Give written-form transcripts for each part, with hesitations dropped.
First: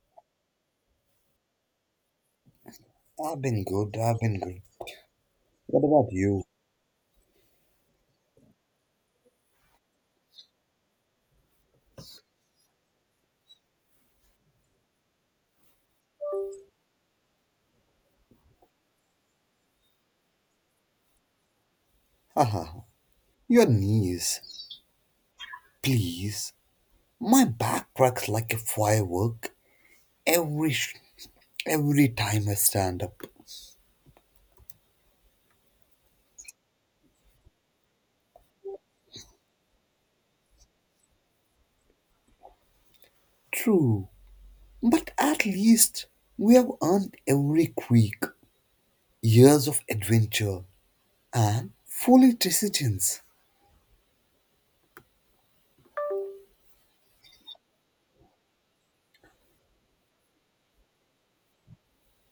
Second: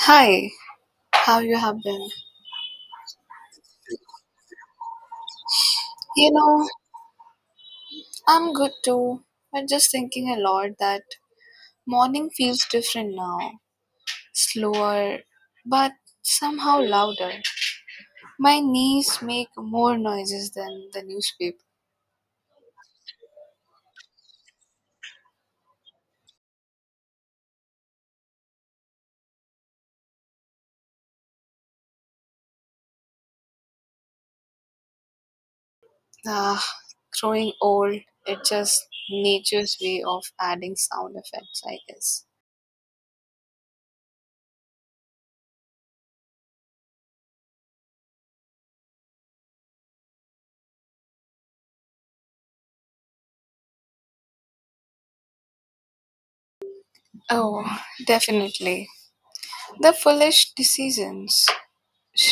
Hi, how you have been? I've been good, I've been good. What about You you? know, I'm good too. I'm just thinking a lot that morning feels different now. Slower, but somehow louder. My knees make more noises than the newspaper. Haha, your knees, please. My back cracks like a firework every sh- every time I stand up. Ah, growing old, it's just nature's way of adding sound effects, I guess. True, but at least we have earned every creak, years of adventure, and foolish decisions. Oh, definitely. The foolish decisions.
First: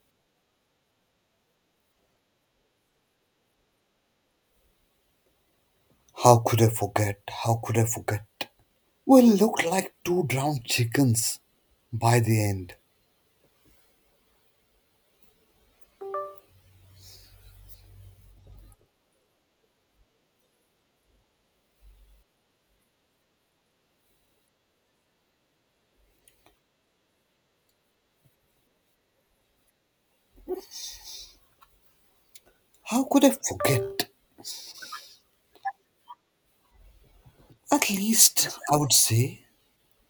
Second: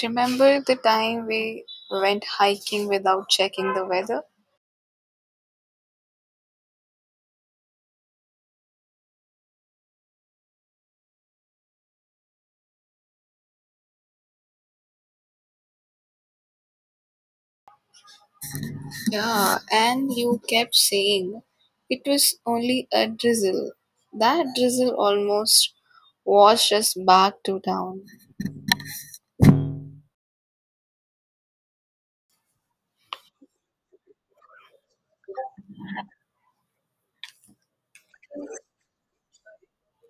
Remember the time we went hiking without checking the weather? How could I forget? How could I forget? We looked like two drowned chickens by the end. Yeah, and you kept saying it was only a drizzle. That drizzle almost washed us back to town. How could I forget? At least I would say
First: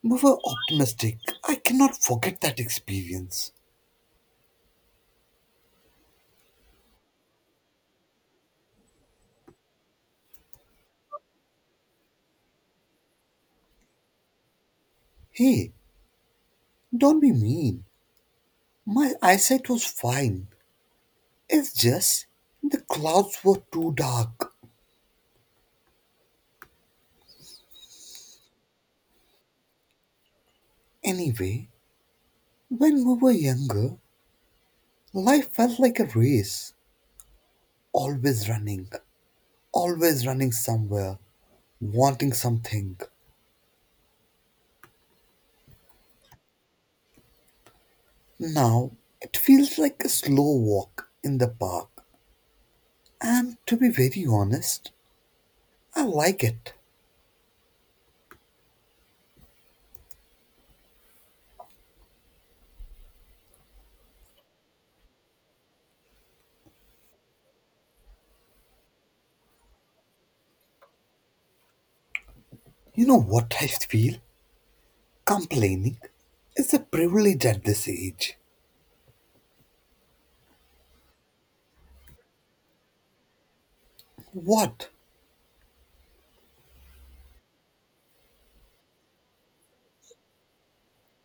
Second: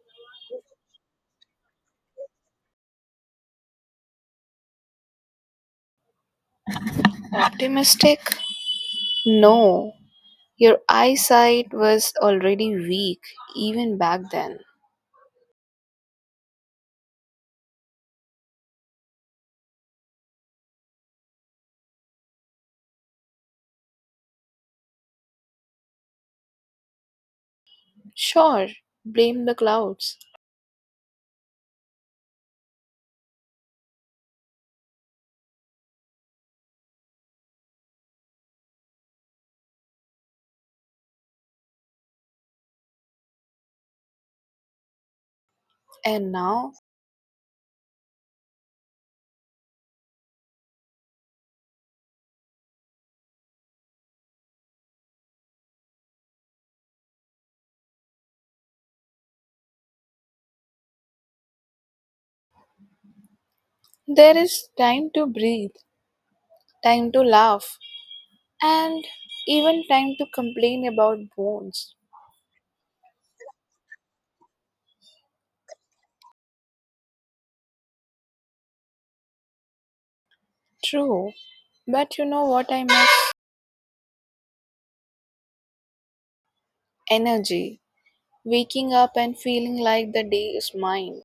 we were optimistic. I cannot forget that experience. Optimistic? No. Your eyesight was already weak even back then. Hey, don't be mean. My eyesight was fine. It's just the clouds were too dark. Sure, blame the clouds. Anyway, when we were younger, life felt like a race. Always running, always running somewhere, wanting something. And now Now, it feels like a slow walk in the park. And to be very honest, I like it. there is time to breathe, time to laugh, and even time to complain about bones. You know what I feel? Complaining is a privilege at this age. True, but you know what I miss? What? Energy. Waking up and feeling like the day is mine.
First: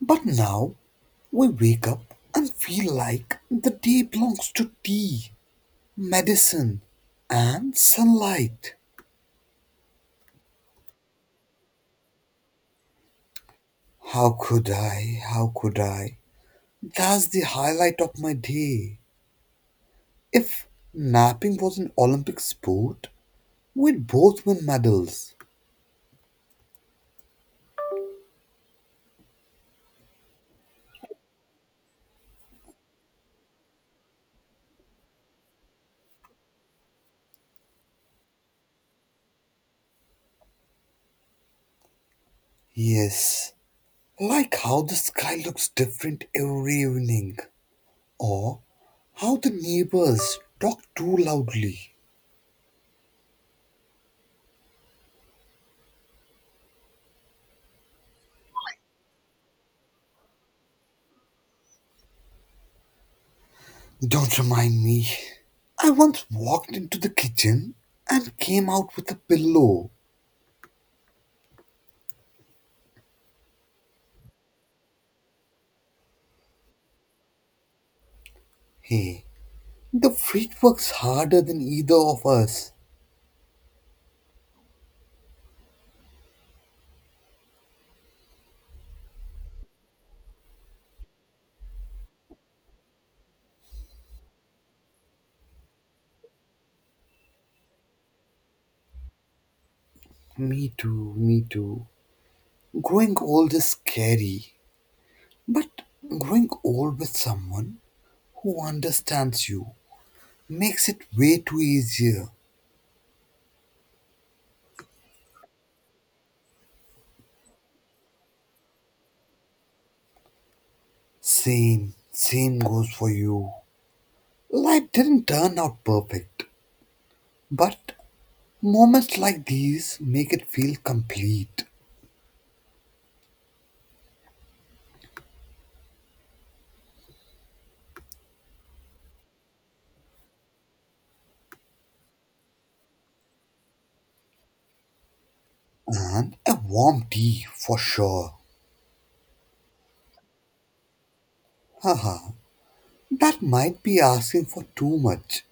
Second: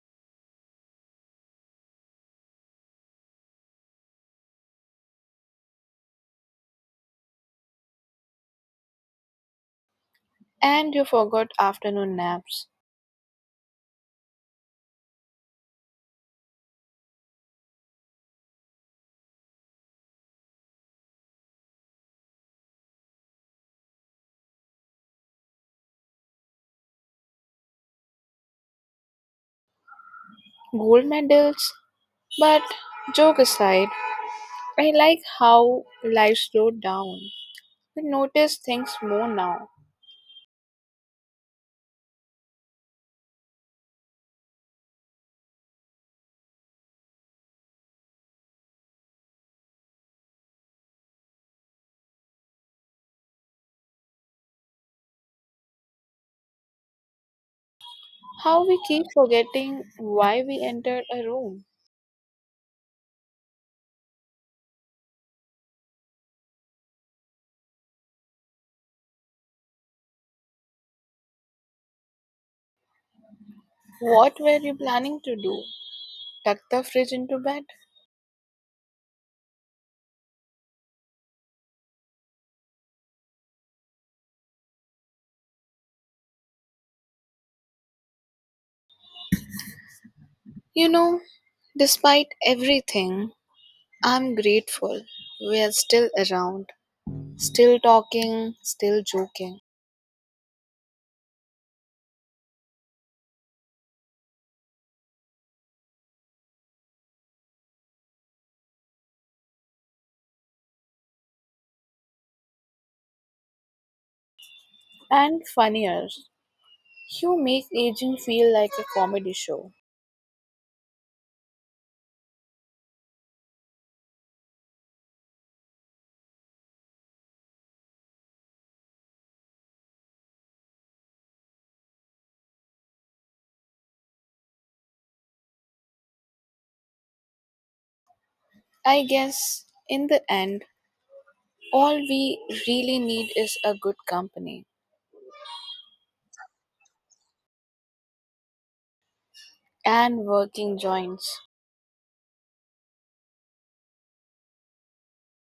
But now we wake up and feel like the day belongs to tea, medicine, and sunlight. And you forgot afternoon naps. How could I? How could I? That's the highlight of my day. If napping was an Olympic sport, we'd both win medals. Gold medals? But joke aside, I like how life slowed down. We notice things more now. Yes, like how the sky looks different every evening, or how the neighbors talk too loudly. How we keep forgetting why we entered a room. Don't remind me. I once walked into the kitchen and came out with a pillow. What were you planning to do? Tuck the fridge into bed? Hey, the fridge works harder than either of us. You know, despite everything, I'm grateful. We are still around, still talking, still joking. Me too, me too. Growing old is scary, but growing old with someone who understands you makes it way too easier. And funnier, you make aging feel like a comedy show. Same, same goes for you. Life didn't turn out perfect, but moments like these make it feel complete, I guess in the end, all we really need is a good company and a warm tea for sure. and working joints. Haha, that might be asking for too much.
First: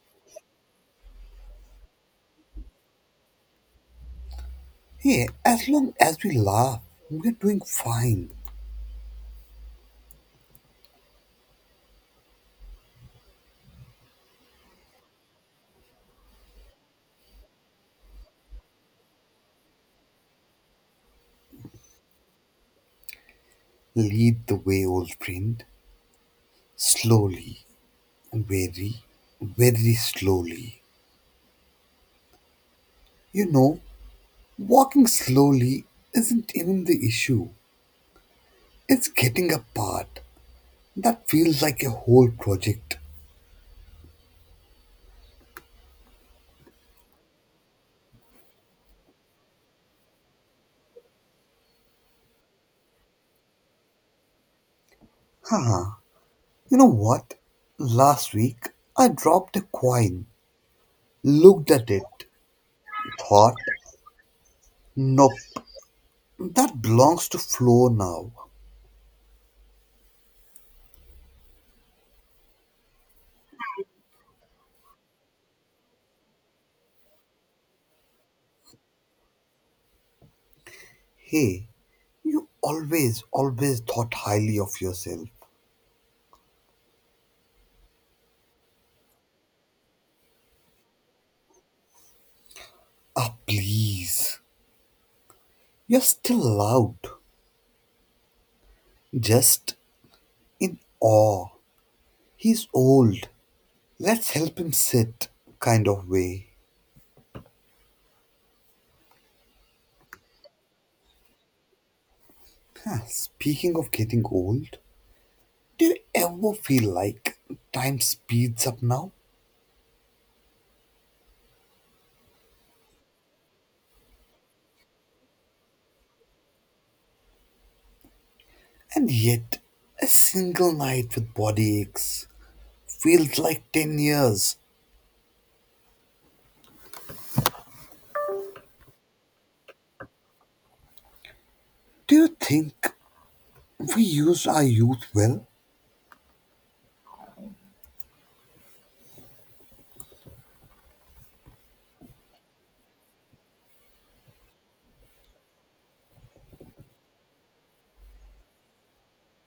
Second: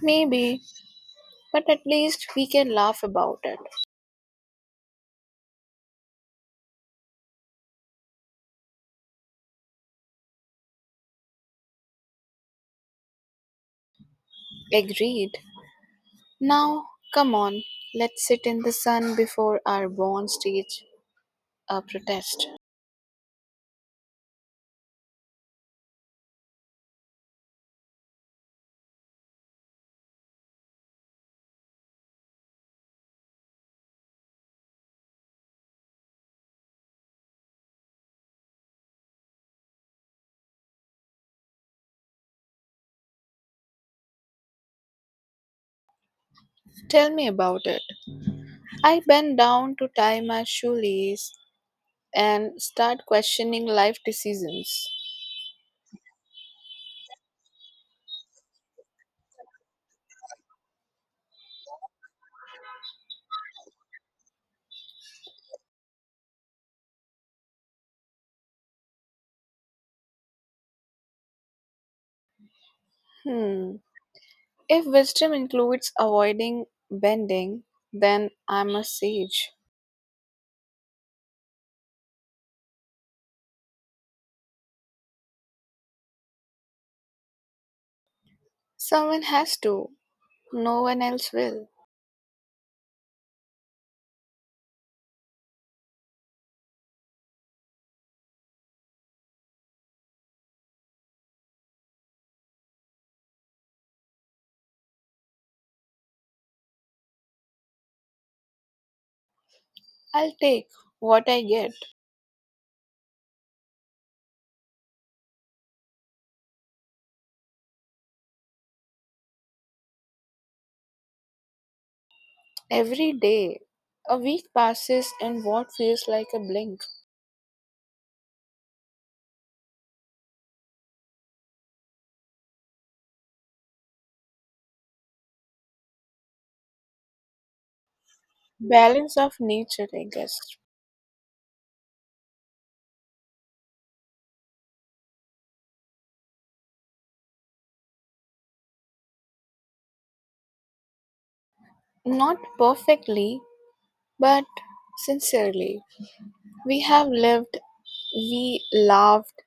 Maybe, but at least we can laugh about it. Hey, as long as we laugh, we're doing fine. Agreed. Now, come on, let's sit in the sun before our born stage protest. Lead the way, old friend. Slowly, very, very slowly. You know, walking slowly isn't even the issue. It's getting apart. That feels like a whole project. Tell me about it. I bend down to tie my shoelace and start questioning life decisions. Haha. You know what? Last week I dropped a coin, looked at it, thought, nope, that belongs to Flo now. Hmm. If wisdom includes avoiding bending, then I'm a sage. Hey, you always, always thought highly of yourself. Someone has to, no one else will. Ah, please. You're still loud, just in awe. He's old. Let's help him sit, kind of way. I'll take what I get Huh, speaking of getting old, do you ever feel like time speeds up now? every day. A week passes in what feels like a blink. And yet, a single night with body aches feels like 10 years. Balance of nature, I guess. Do you think we used our youth well? Not perfectly, but sincerely. We have lived, we laughed,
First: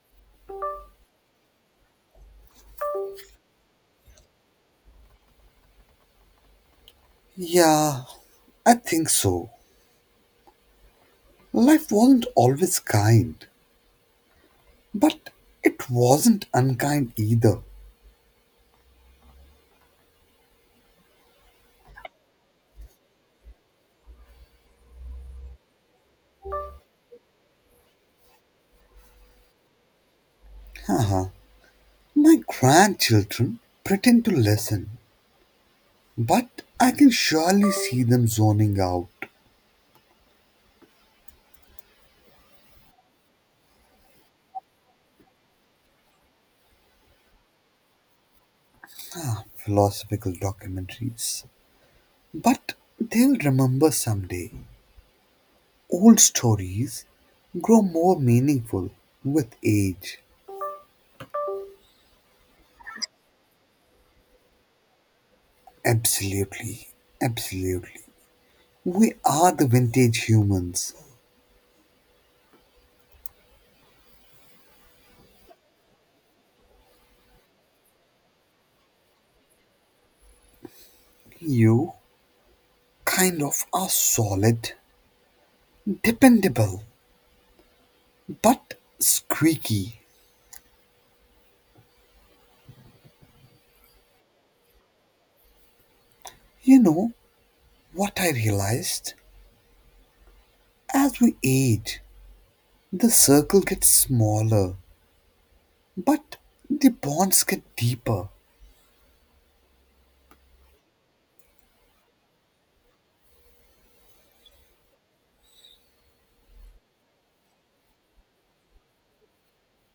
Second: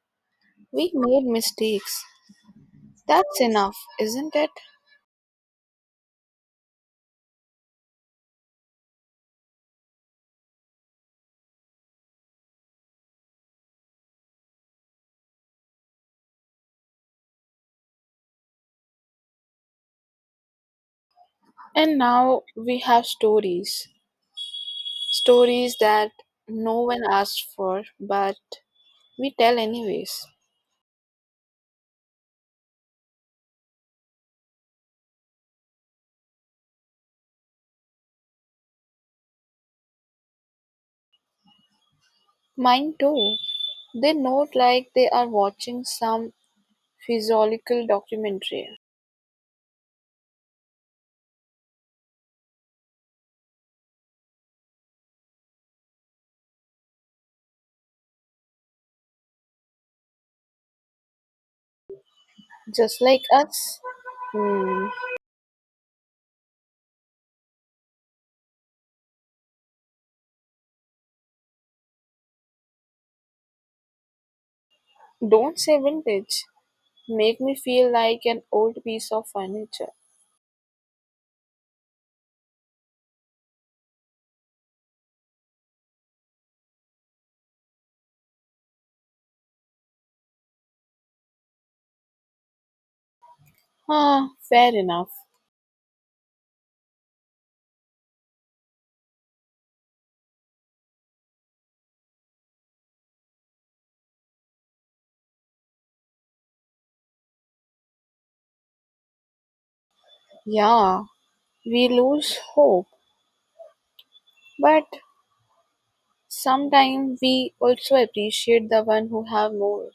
we made mistakes. That's enough, isn't it? Yeah, I think so. Life wasn't always kind, but it wasn't unkind either. And now we have stories. Stories that no one asked for, but we tell anyways. Haha. My grandchildren pretend to listen, but I can surely see them zoning out. Mine too. They note like they are watching some physiological documentary, Ah, philosophical documentaries. But they'll remember someday. Old stories grow more meaningful with age. just like us. Hmm. Absolutely, absolutely. We are the vintage humans. Don't say vintage. Make me feel like an old piece of furniture. You kind of are solid, dependable, but squeaky. Ah, fair enough. You know what I realized? As we age, the circle gets smaller, but the bonds get deeper. Yeah, we lose hope, but sometimes we also appreciate the one who have more.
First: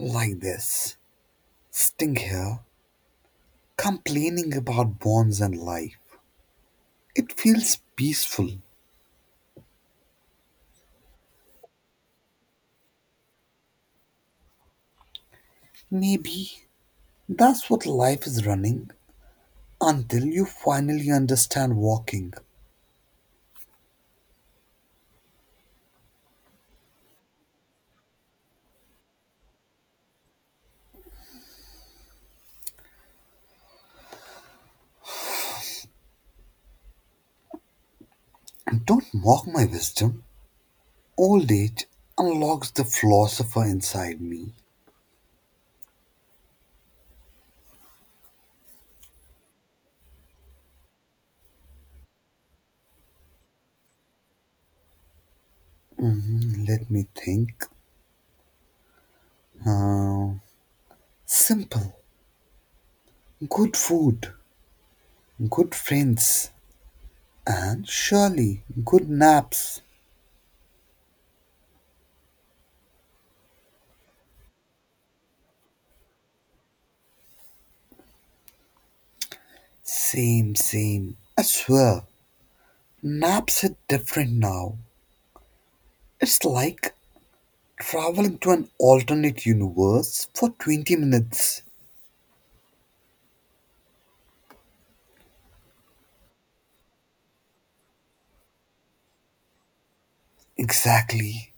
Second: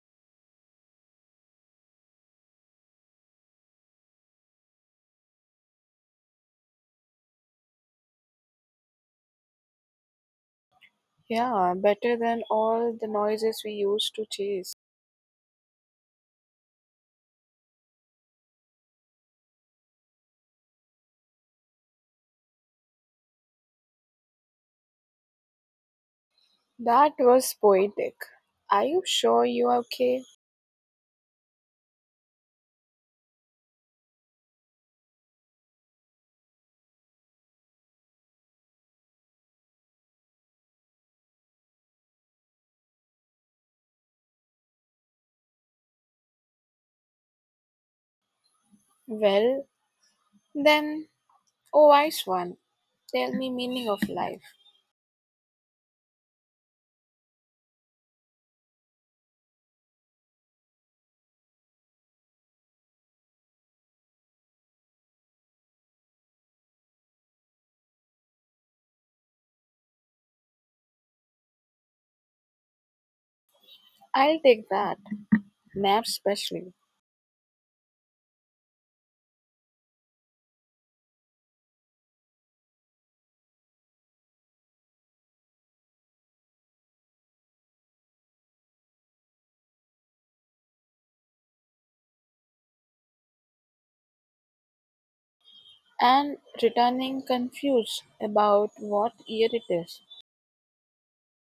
Like this, sitting here, complaining about bonds and life. It feels peaceful. Yeah, better than all the noises we used to chase. Maybe that's what life is, running until you finally understand walking. That was poetic. Are you sure you are okay? And don't mock my wisdom. Old age unlocks the philosopher inside me. Well, then, oh wise one, tell me meaning of life. Let me think. Uh, simple, good food, good friends, and surely good naps. I'll take that, nap specially, Same, same. I swear, naps hit different now. It's like traveling to an alternate universe for 20 minutes. and returning confused about what year it is. Exactly.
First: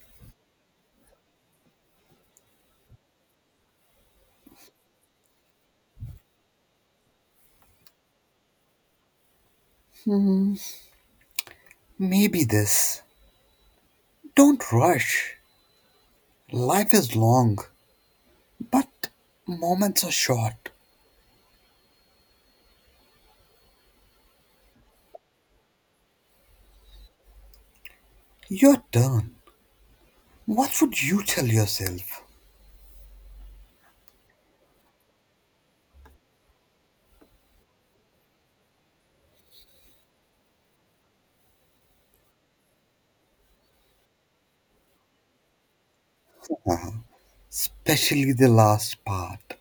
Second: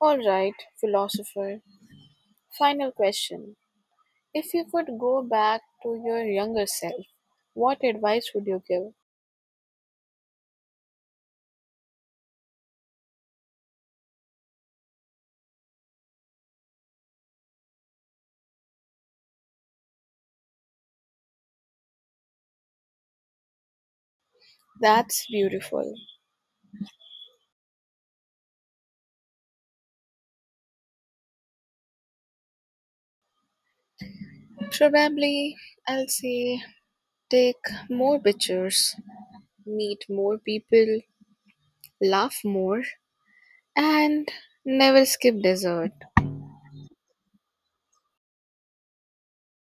All right, philosopher. Final question. If you could go back to your younger self, what advice would you give? Maybe this. Don't rush. Life is long, but moments are short. That's beautiful. Your turn. What would you tell yourself? Probably I'll say take more pictures, meet more people, laugh more, and never skip dessert. Especially the last part.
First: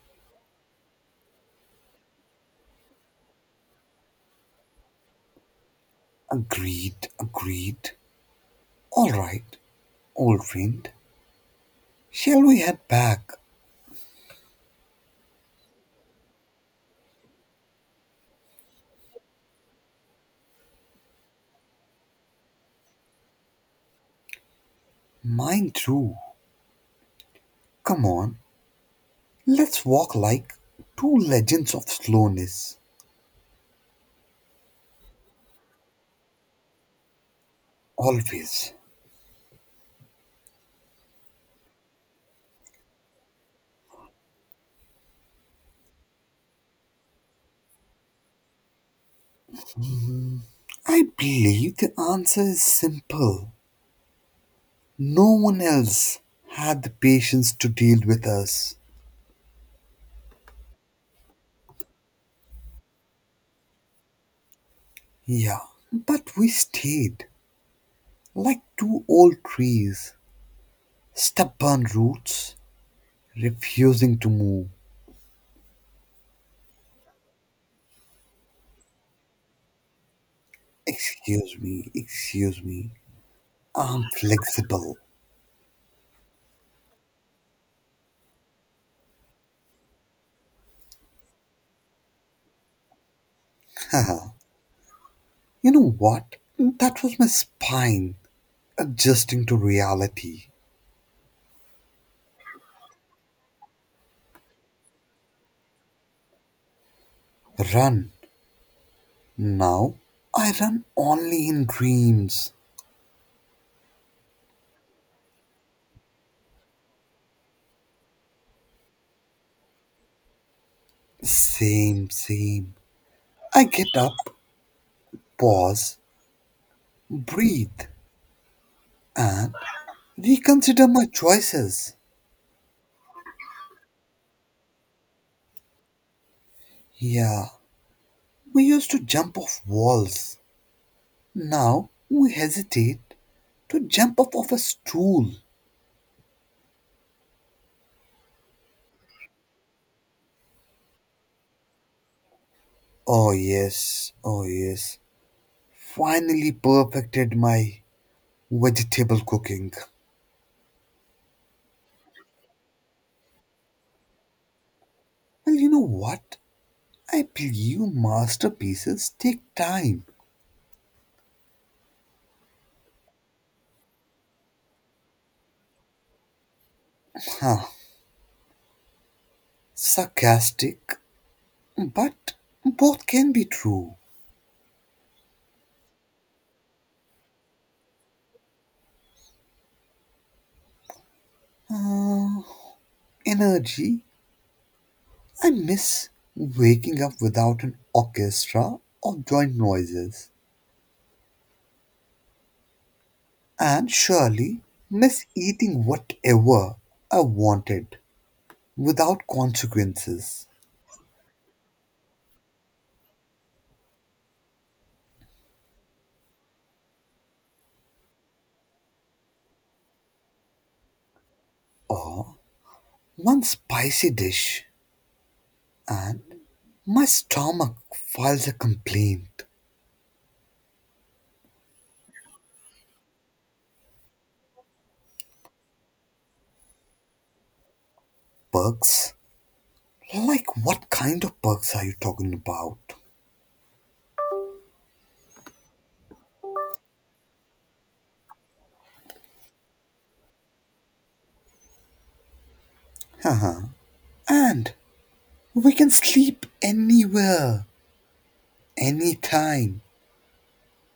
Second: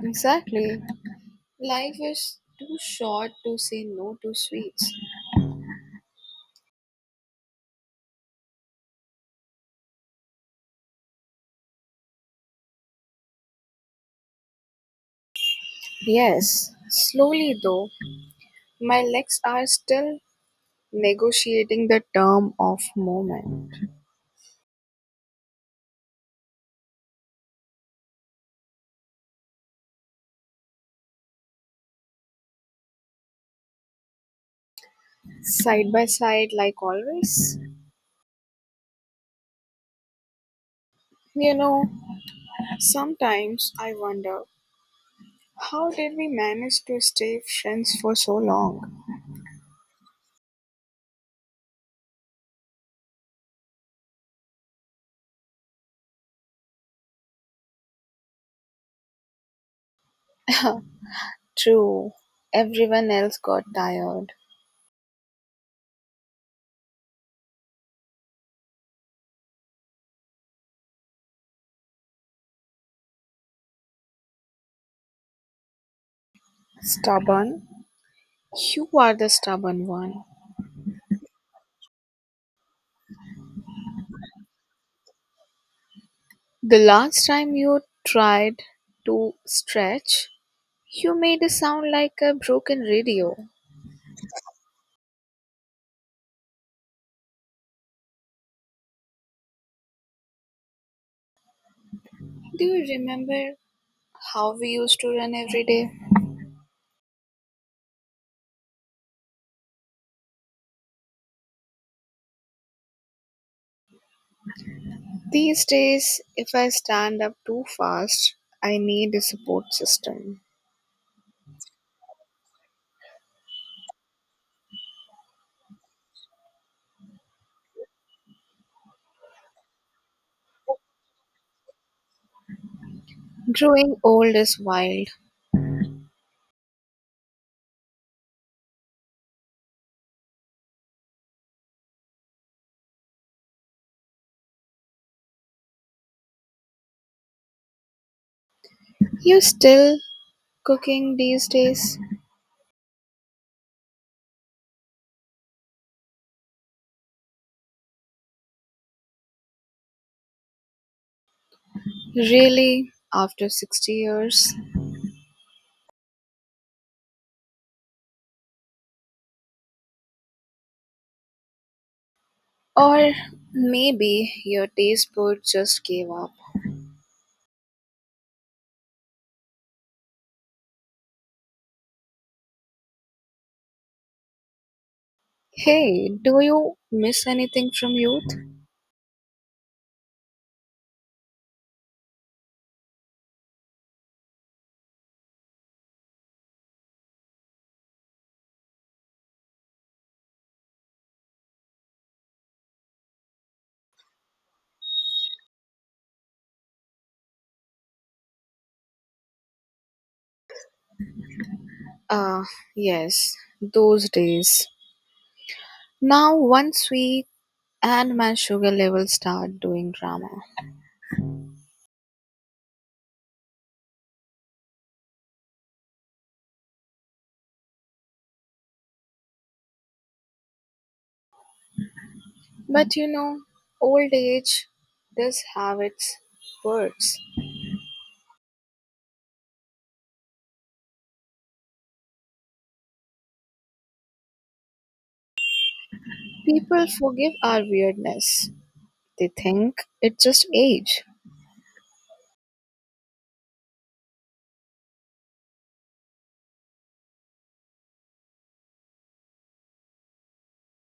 Exactly. Life is too short to say no to sweets. Agreed, agreed. All right, old friend. Shall we head back? Yes, slowly though, my legs are still negotiating the term of moment. Mine too. Come on, let's walk like two legends of slowness. Side by side, like always. Always. You know, sometimes I wonder, how did we manage to stay friends for so long? I believe the answer is simple. No one else had the patience to deal with us. True, everyone else got tired. Yeah, but we stayed like two old trees, stubborn roots, refusing to move. Stubborn? You are the stubborn one. Excuse me, excuse me. I'm flexible. The last time you tried to stretch, you made a sound like a broken radio. You know what? That was my spine adjusting to reality. Do you remember how we used to run every day? Run. Now I run only in dreams. These days, if I stand up too fast, I need a support system. Same, same. I get up, pause, breathe, and reconsider my choices. Growing old is wild. Yeah, we used to jump off walls. Now we hesitate to jump off of a stool. You still cooking these days? Oh, yes, oh, yes. Finally perfected my vegetable cooking. Really? After 60 years? Well, you know what? I believe masterpieces take time. Or maybe your taste board just gave up. Huh. Sarcastic, but both can be true. Hey, do you miss anything from youth? Uh, energy. I miss waking up without an orchestra of joint noises, and surely miss eating whatever I wanted without consequences, Ah, yes, those days. Now, once we and my sugar level start doing drama. or one spicy dish, and my stomach files a complaint. But you know, old age does have its perks. Perks? Like what kind of perks are you talking about? People forgive our weirdness, they think it's just age. Haha. And we can sleep anywhere, anytime,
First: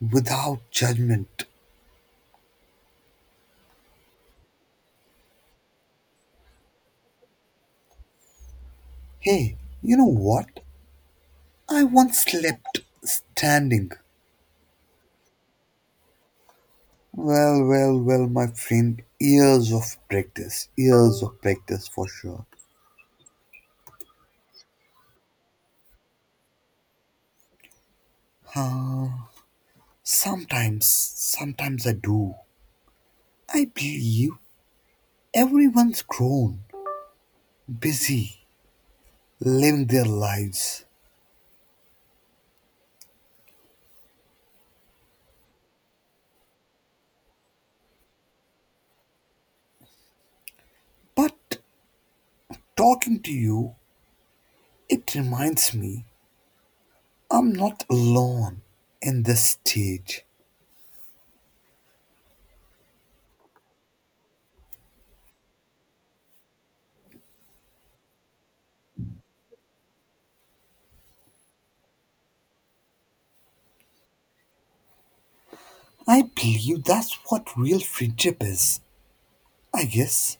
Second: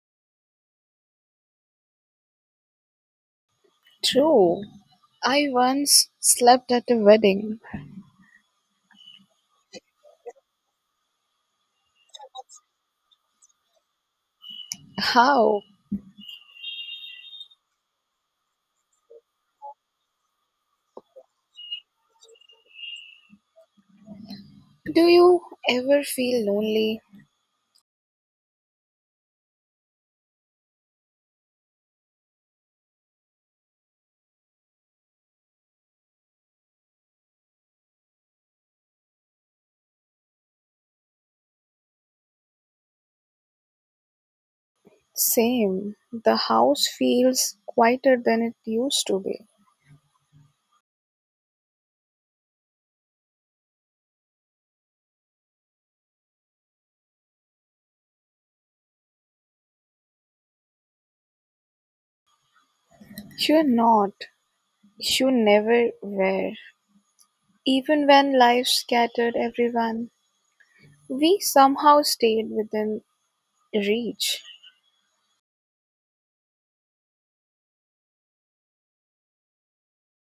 without judgment. True. I once slept at a wedding. Hey, you know what? I once slept standing. How Well, well, well, my friend, years of practice for sure. do you ever feel lonely? Sometimes, sometimes I do. I believe everyone's grown, busy, living their lives. Same. The house feels quieter than it used to be. But talking to you, it reminds me I'm not alone in this stage. You're not. You never were. Even when life scattered everyone, we somehow stayed within reach. I believe that's what real friendship is, I guess.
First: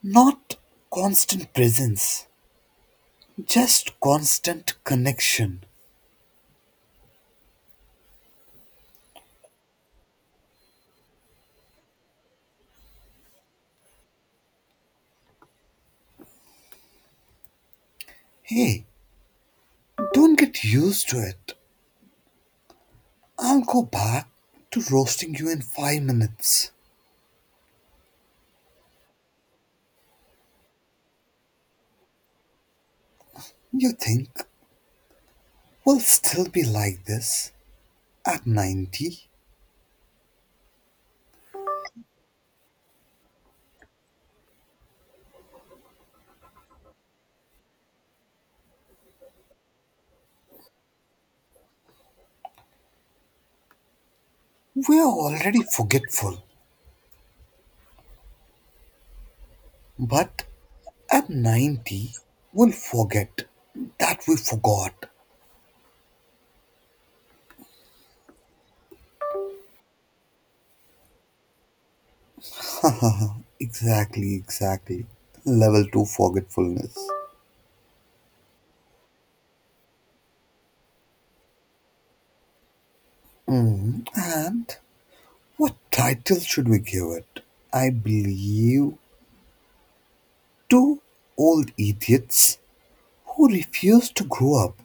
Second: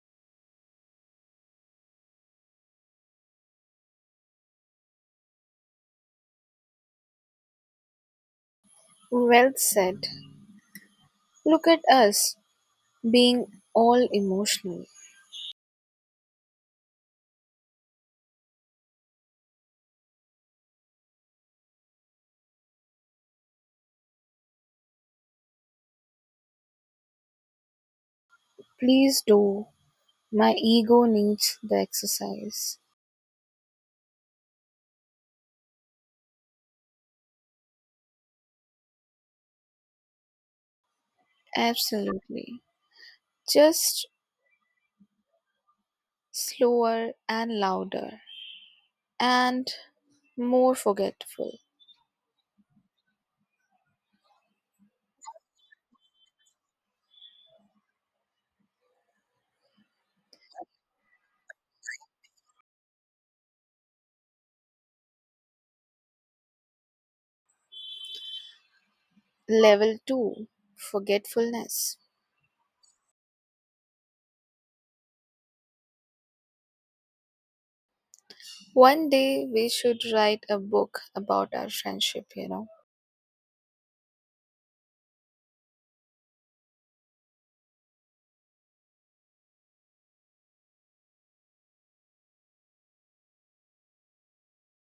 Not constant presence, just constant connection. Well said. Look at us being all emotional. Hey, don't get used to it. I'll go back to roasting you in 5 minutes. Please do. My ego needs the exercise. You think we'll still be like this at 90? Absolutely. Just slower and louder, and more forgetful. We're already forgetful, but at 90, we'll forget that we forgot. Level 2 forgetfulness. Exactly, exactly. Level 2 forgetfulness. One day we should write a book about our friendship, you know. And what title should we give it? I believe Two Old Idiots Who Refuse to Grow Up.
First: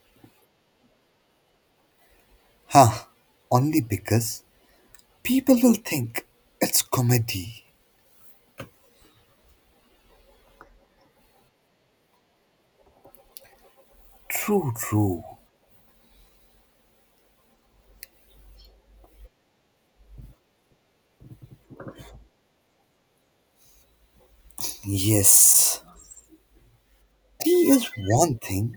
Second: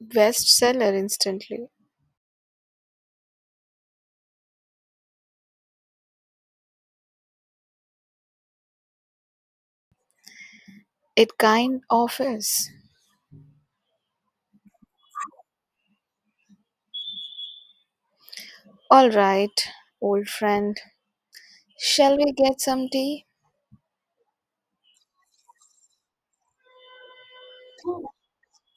Bestseller instantly. Huh, only because people will think it's comedy. It kind of is. True, true. All right, old friend. Shall we get some tea? Yes. Tea is one thing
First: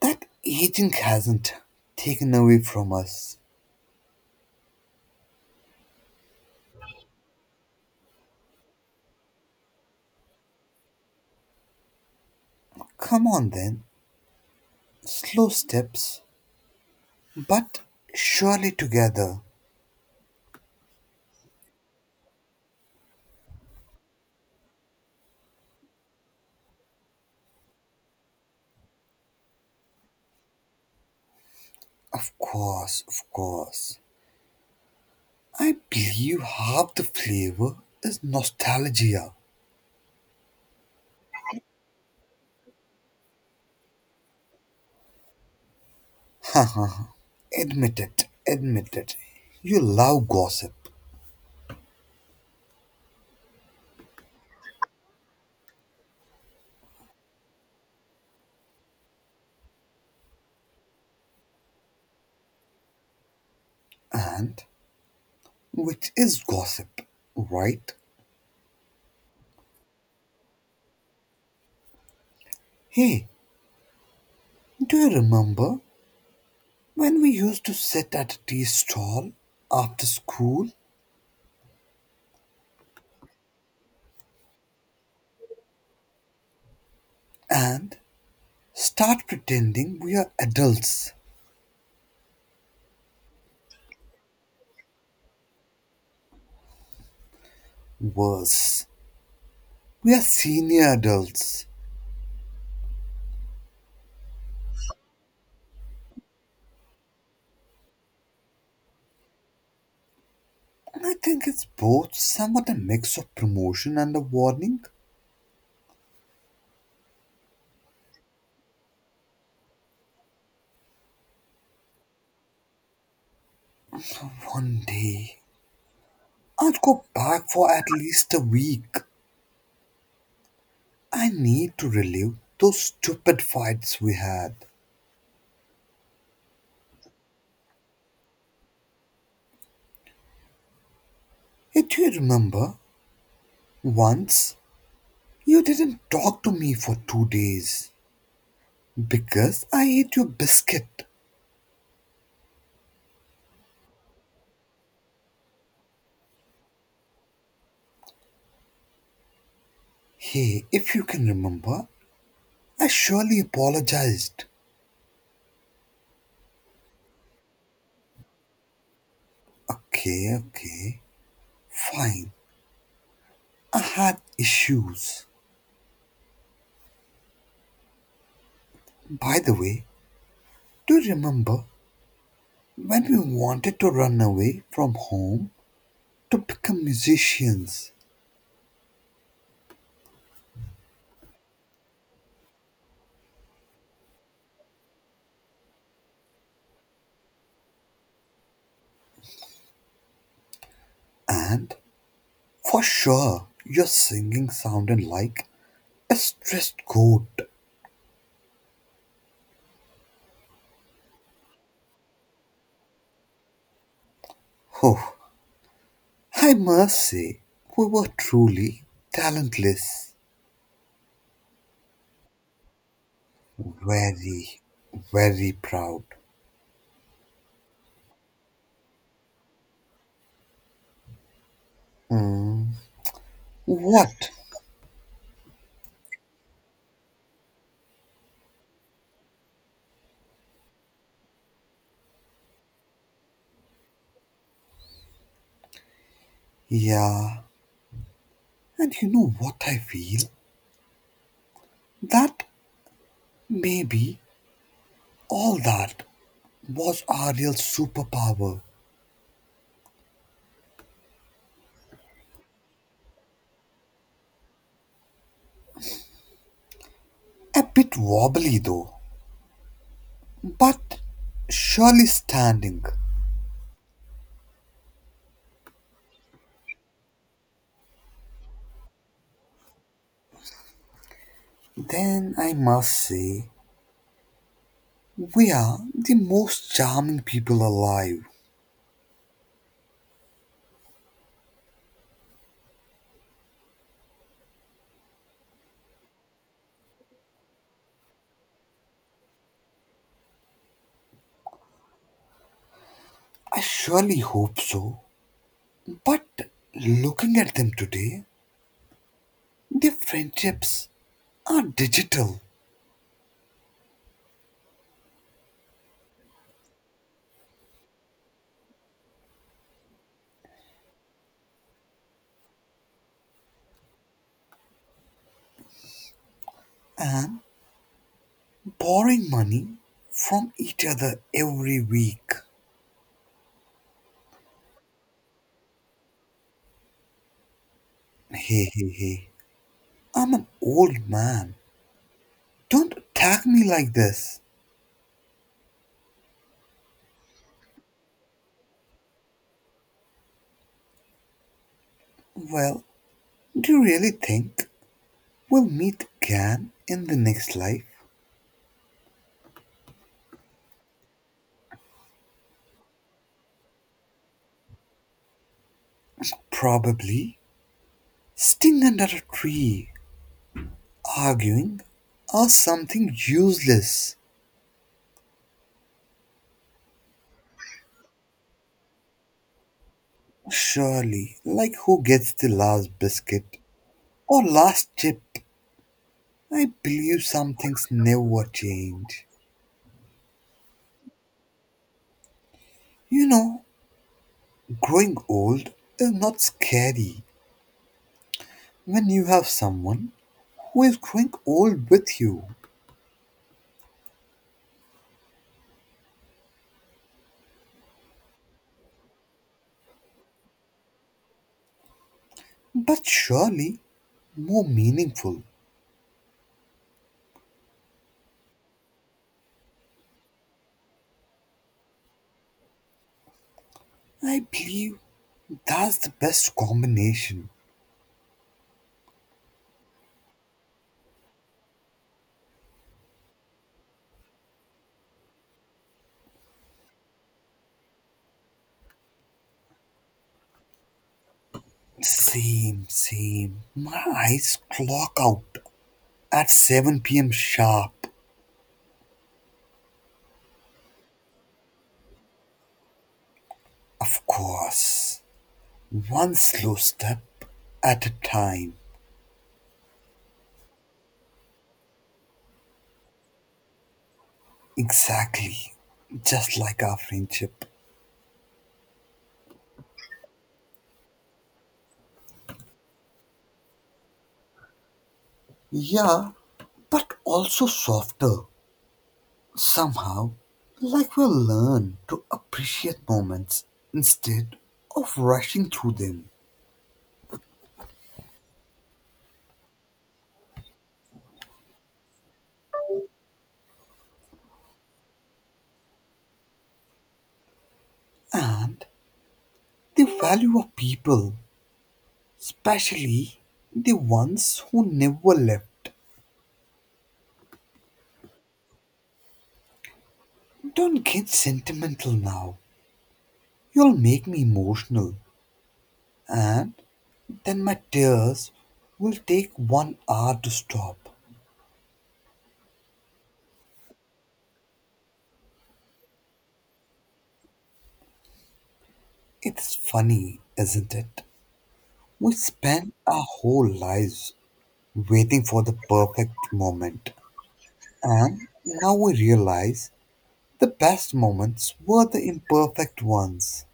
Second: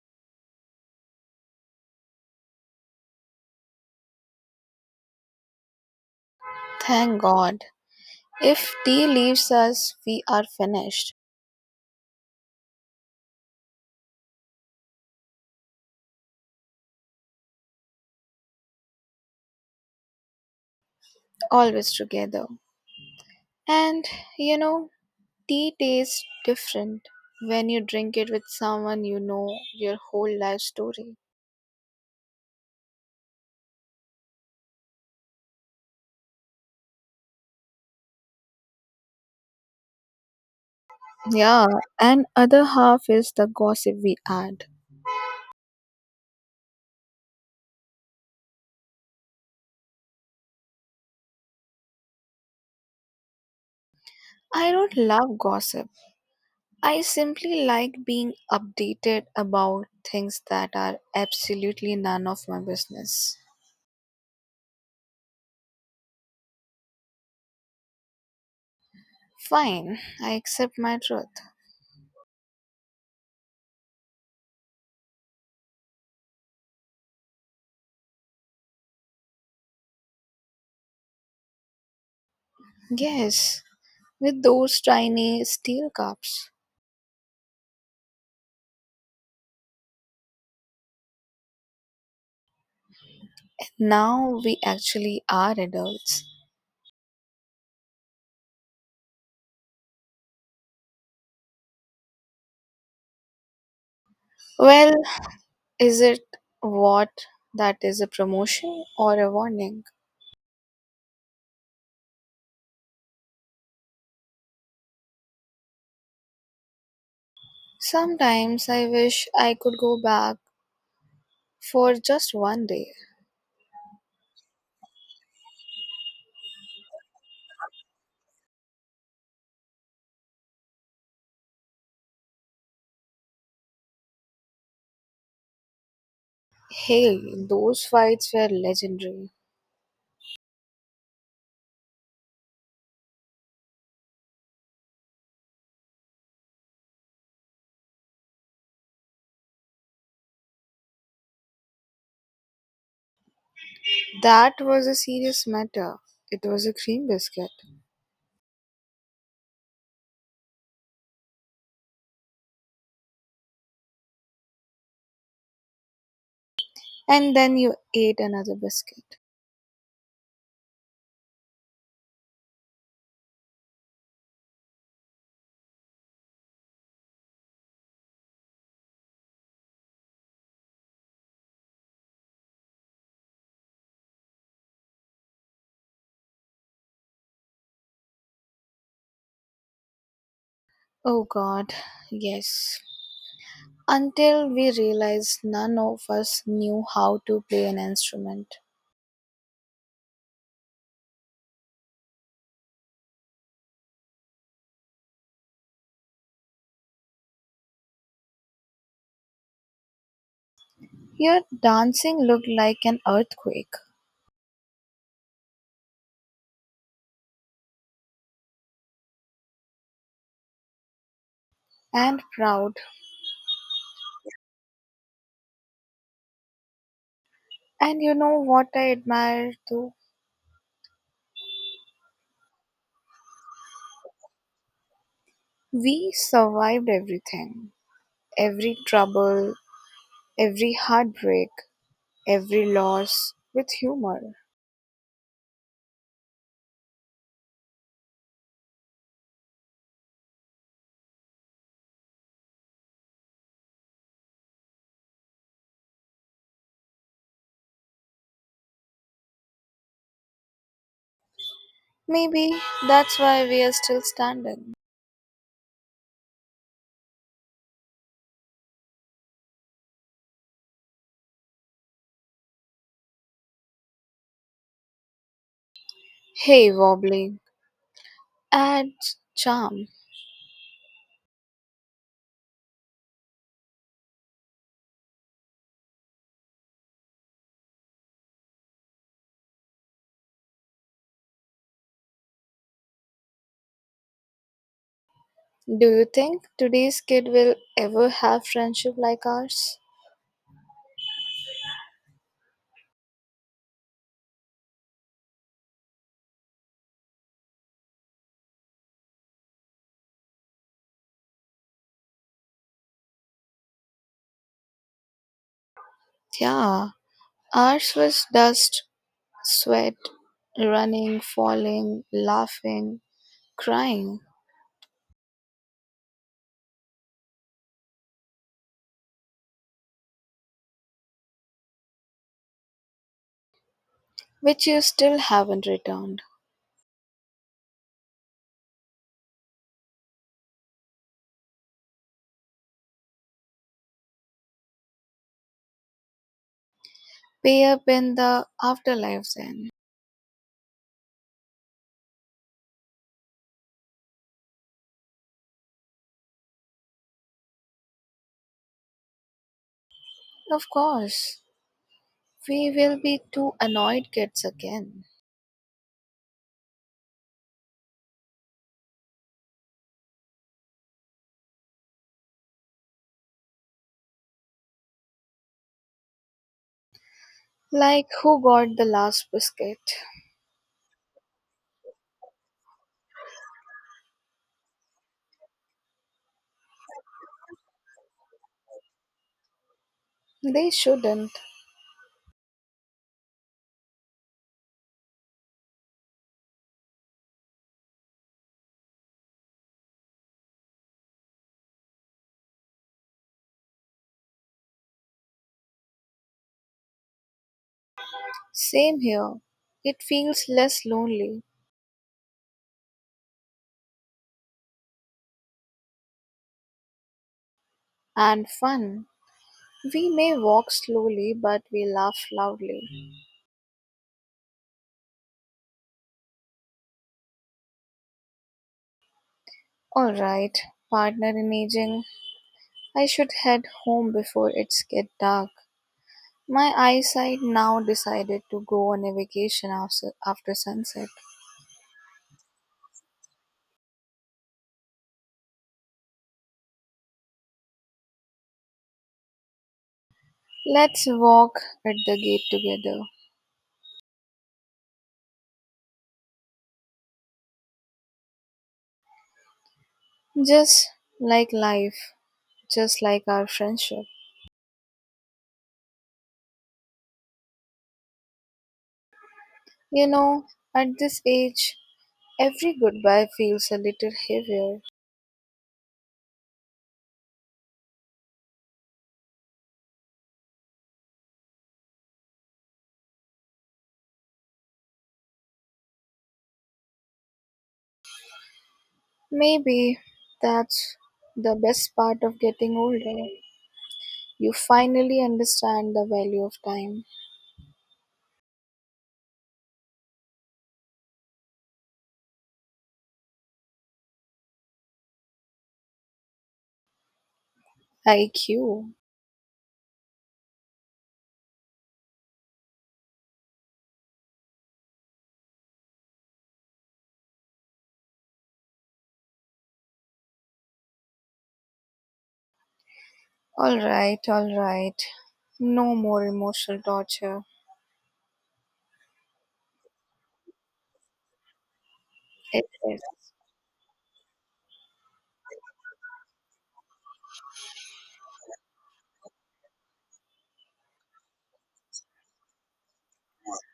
that aging hasn't taken away from us. Thank God. If tea leaves us, we are finished. Come on then, slow steps, but surely together. Always together. And you know, tea tastes different when you drink it with someone you know your whole life story. Of course, of course. I believe half the flavor is nostalgia. Yeah, and other half is the gossip we add. Admit it, admit it. You love gossip. I don't love gossip. I simply like being updated about things that are absolutely none of my business. And which is gossip, right? Fine, I accept my truth. Hey, do you remember when we used to sit at a tea stall after school Yes, with those tiny steel cups. and start pretending we are adults? Now we actually are adults. Worse, we are senior adults. Well, is it, what, that is a promotion or a warning? I think it's both, somewhat a mix of promotion and a warning. Sometimes I wish I could go back for just one day. One day, I will go back for at least a week. I need to relive those stupid fights we had. Hey, those fights were legendary. Hey, do you remember? Once, you didn't talk to me for 2 days because I ate your biscuit. That was a serious matter. It was a cream biscuit. Hey, if you can remember, I surely apologized. And then you ate another biscuit. Okay, okay, fine. I had issues. By the way, do you remember when we wanted to run away from home to become musicians? Oh god, yes. Until we realized none of us knew how to play an instrument. And for sure, your singing sounded like a stressed goat. Your dancing looked like an earthquake. Oh, I must say, we were truly talentless. And proud. Very, very proud. And you know what I admire too? What? We survived everything, every trouble, every heartbreak, every loss with humor. Yeah, and you know what I feel? That maybe all that was our real superpower. Maybe that's why we are still standing. A bit wobbly though, but surely standing. Hey, wobbly, add charm. Then I must say, we are the most charming people alive. Do you think today's kid will ever have friendship like ours? I surely hope so. But looking at them today, their friendships are digital, Yeah, ours was dust, sweat, running, falling, laughing, crying, borrowing money from each other every week. which you still haven't returned. Hey, hey, hey, I'm an old man. Don't attack me like this. Way up in the afterlives, then. Well, do you really think we'll meet again in the next life? Of course, we will be two annoyed kids again. Probably. Sting under a tree. Arguing are something useless, Like who got the last biscuit? surely, like who gets the last biscuit or last chip. I believe some things never change. They shouldn't. You know, growing old is not scary when you have someone who is growing old with you, Same here. It feels less lonely but surely more meaningful. and fun. We may walk slowly, but we laugh loudly. I believe that's the best combination. Alright, partner in aging, I should head home before it's get dark. My eyesight now decided to go on a vacation after sunset. Same, same. My eyes clock out. At 7 p.m. sharp, Let's walk at the gate together. of course. One slow step at a time. Just like life, just like our friendship. Exactly. Just like our friendship. You know, at this age, every goodbye feels a little heavier. Yeah, but also softer. Somehow. Like we'll learn to appreciate moments instead of rushing through them. Maybe that's the best part of getting older. You finally understand the value of time. And the value of people, especially the ones who never left. IQ. Don't get sentimental now. You'll make me emotional, and then my tears will take 1 hour to stop. Alright, alright. No more emotional torture. It's funny, isn't it? We spend our It's whole lives waiting for the perfect moment, and now we realize the best moments were the imperfect ones.